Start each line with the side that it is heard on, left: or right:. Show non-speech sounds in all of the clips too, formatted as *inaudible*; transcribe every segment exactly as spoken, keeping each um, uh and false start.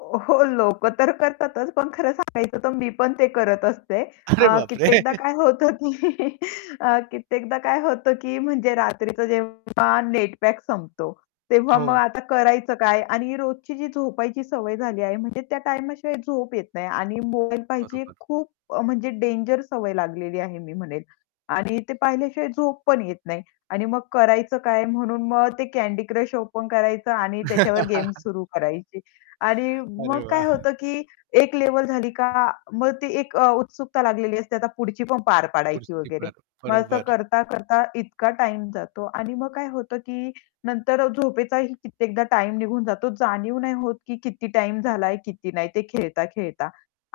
left: ओ, हो लोक तर करतातच पण खरं सांगायचं तर मी पण ते करत असते.
right: अरे
left: अ,
right: बापरे!
left: कित्येकदा
right: *chuckles*
left: काय होतं की *chuckles* अ, कित्येकदा काय होतं, की म्हणजे रात्रीचं जेव्हा नेट पॅक संपतो, तेव्हा मग
right: हो.
left: आता करायचं काय आणि रोजची जी झोपायची सवय झाली आहे म्हणजे त्या टाईम शिवाय झोप येत नाही आणि मोबाईल पहायची
right: बरोबर.
left: खूप अ, म्हणजे डेंजर सवय लागलेली आहे मी म्हणेल. आणि ते पाहिल्याशिवाय झोप पण येत नाही आणि मग करायचं काय म्हणून मग ते कँडी क्रश ओपन करायचं आणि त्याच्यावर गेम्स
right: *laughs*
left: सुरू करायची आणि
right: अरे
left: मग काय
right: वाह!
left: होतं, की एक लेव्हल झाली का? मग ती एक उत्सुकता लागलेली असते, आता पुढची पण पार पाडायची वगैरे.
right: *unintelligible*
left: मग असं
right: बरोबर.
left: करता, करता इतका टाईम जातो आणि मग काय होतं, की नंतर झोपेचाही कित्येकदा टाईम निघून जातो, जाणीव नाही होत, की किती टाईम झालाय, किती नाही ते खेळता-खेळता.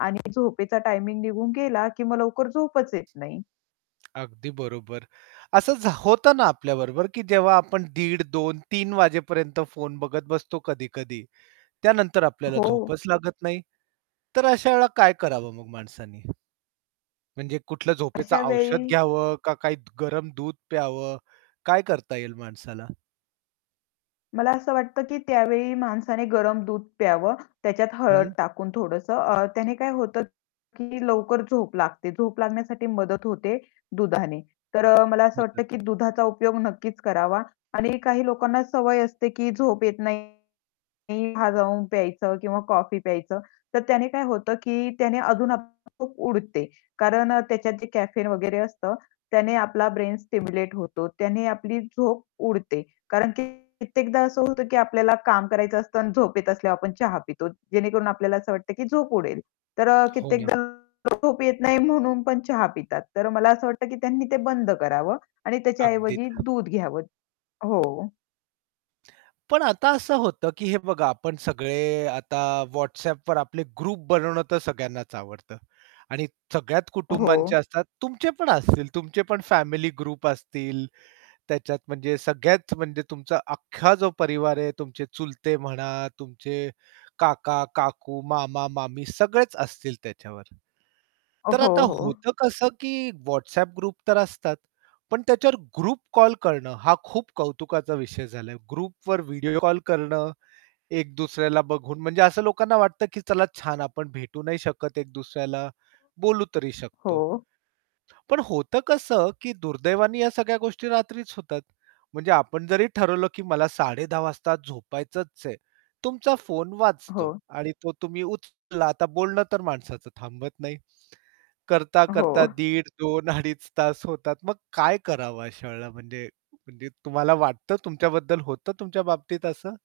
left: आणि झोपेचा टायमिंग निघून गेला, की मग लवकर झोपच येत नाही.
right: अगदी बरोबर. असं झ होत ना आपल्या बरोबर, की जेव्हा आपण दीड, दोन, तीन वाजेपर्यंत फोन बघत बसतो कधी-कधी. त्यानंतर आपल्याला
left: हो.
right: झोपच लागत नाही, तर अशा वेळेला काय करावं मग माणसानी? म्हणजे कुठलं झोपेचं
left: अशा
right: औषध
left: वेळी
right: घ्यावं का? काय गरम दूध प्यावं? काय करता येईल माणसाला?
left: मला असं वाटतं, की त्यावेळी माणसाने गरम दूध प्यावं, त्याच्यात हळद
right: हं.
left: टाकून थोडंसं. अ, त्याने काय होतं, की लवकर झोप लागते, झोप लागण्यासाठी मदत होते दुधाने. तर मला असं
right: हो,
left: वाटतं,
right: तर
left: की दुधाचा उपयोग नक्कीच करावा आणि काही लोकांना सवय असते, की झोप येत नाही चहा जाऊन प्यायचं किंवा कॉफी प्यायचं. तर त्याने काय होतं, की त्याने अजून आपली झोप उडते. कारण त्याच्यात जे कॅफेन वगैरे असतं त्याने आपला ब्रेन स्टिम्युलेट होतो त्याने आपली झोप उडते. कारण की कित्येकदा असं होतं, की आपल्याला काम करायचं असतं आणि झोप येत असल्यावर आपण चहा पितो, जेणेकरून आपल्याला असं वाटतं, की झोप उडेल. तर
right: हो ना.
left: कित्येकदा झोप येत नाही म्हणून पण चहा पितात. तर मला असं वाटतं, की त्यांनी ते बंद करावं आणि त्याच्या
right: अगदी.
left: ऐवजी दूध घ्यावं हो.
right: पण आता असं होतं, की हे बघा, आपण सगळे आता WhatsAppवर आपले ग्रुप बनवणं तर सगळ्यांनाच आवडतं. आणि सगळ्यात कुटुंबांचे
left: हो.
right: असतात, तुमचे पण असतील तुमचे पण फॅमिली ग्रुप असतील, त्याच्यात म्हणजे सगळ्यात म्हणजे तुमचा अख्खा जो परिवार आहे, तुमचे चुलते म्हणा, तुमचे काका-काकू, मामा-मामी सगळेच असतील त्याच्यावर.
left: हो,
right: तर आता
left: हो.
right: होतं कसं, की WhatsApp ग्रुप तर असतात. पण त्याच्यावर ग्रुप कॉल करणं, हा खूप कौतुकाचा विषय झालाय. ग्रुपवर व्हिडिओ कॉल करणं, एक दुसऱ्याला बघून म्हणजे असं लोकांना वाटतं, की चला छान आपण भेटू नाही शकत एक दुसऱ्याला, बोलू तरी शकतो.
left: हो.
right: पण होतं कसं, की दुर्दैवाने या सगळ्या गोष्टी रात्रीच होतात. म्हणजे आपण जरी ठरवलं, की मला साडे दहा वाजता झोपायचंच आहे. तुमचा फोन वाजतो
left: हो.
right: आणि तो तुम्ही उचलला आता बोलणं तर माणसाचं थांबत नाही.
left: हो.
right: करता-करता दीड, दोन अडीच तास होतात, मग काय करावं अशा वेळेला म्हणजे, म्हणजे तुम्हाला वाटतं तुमच्याबद्दल होतं तुमच्या बाबतीत असं?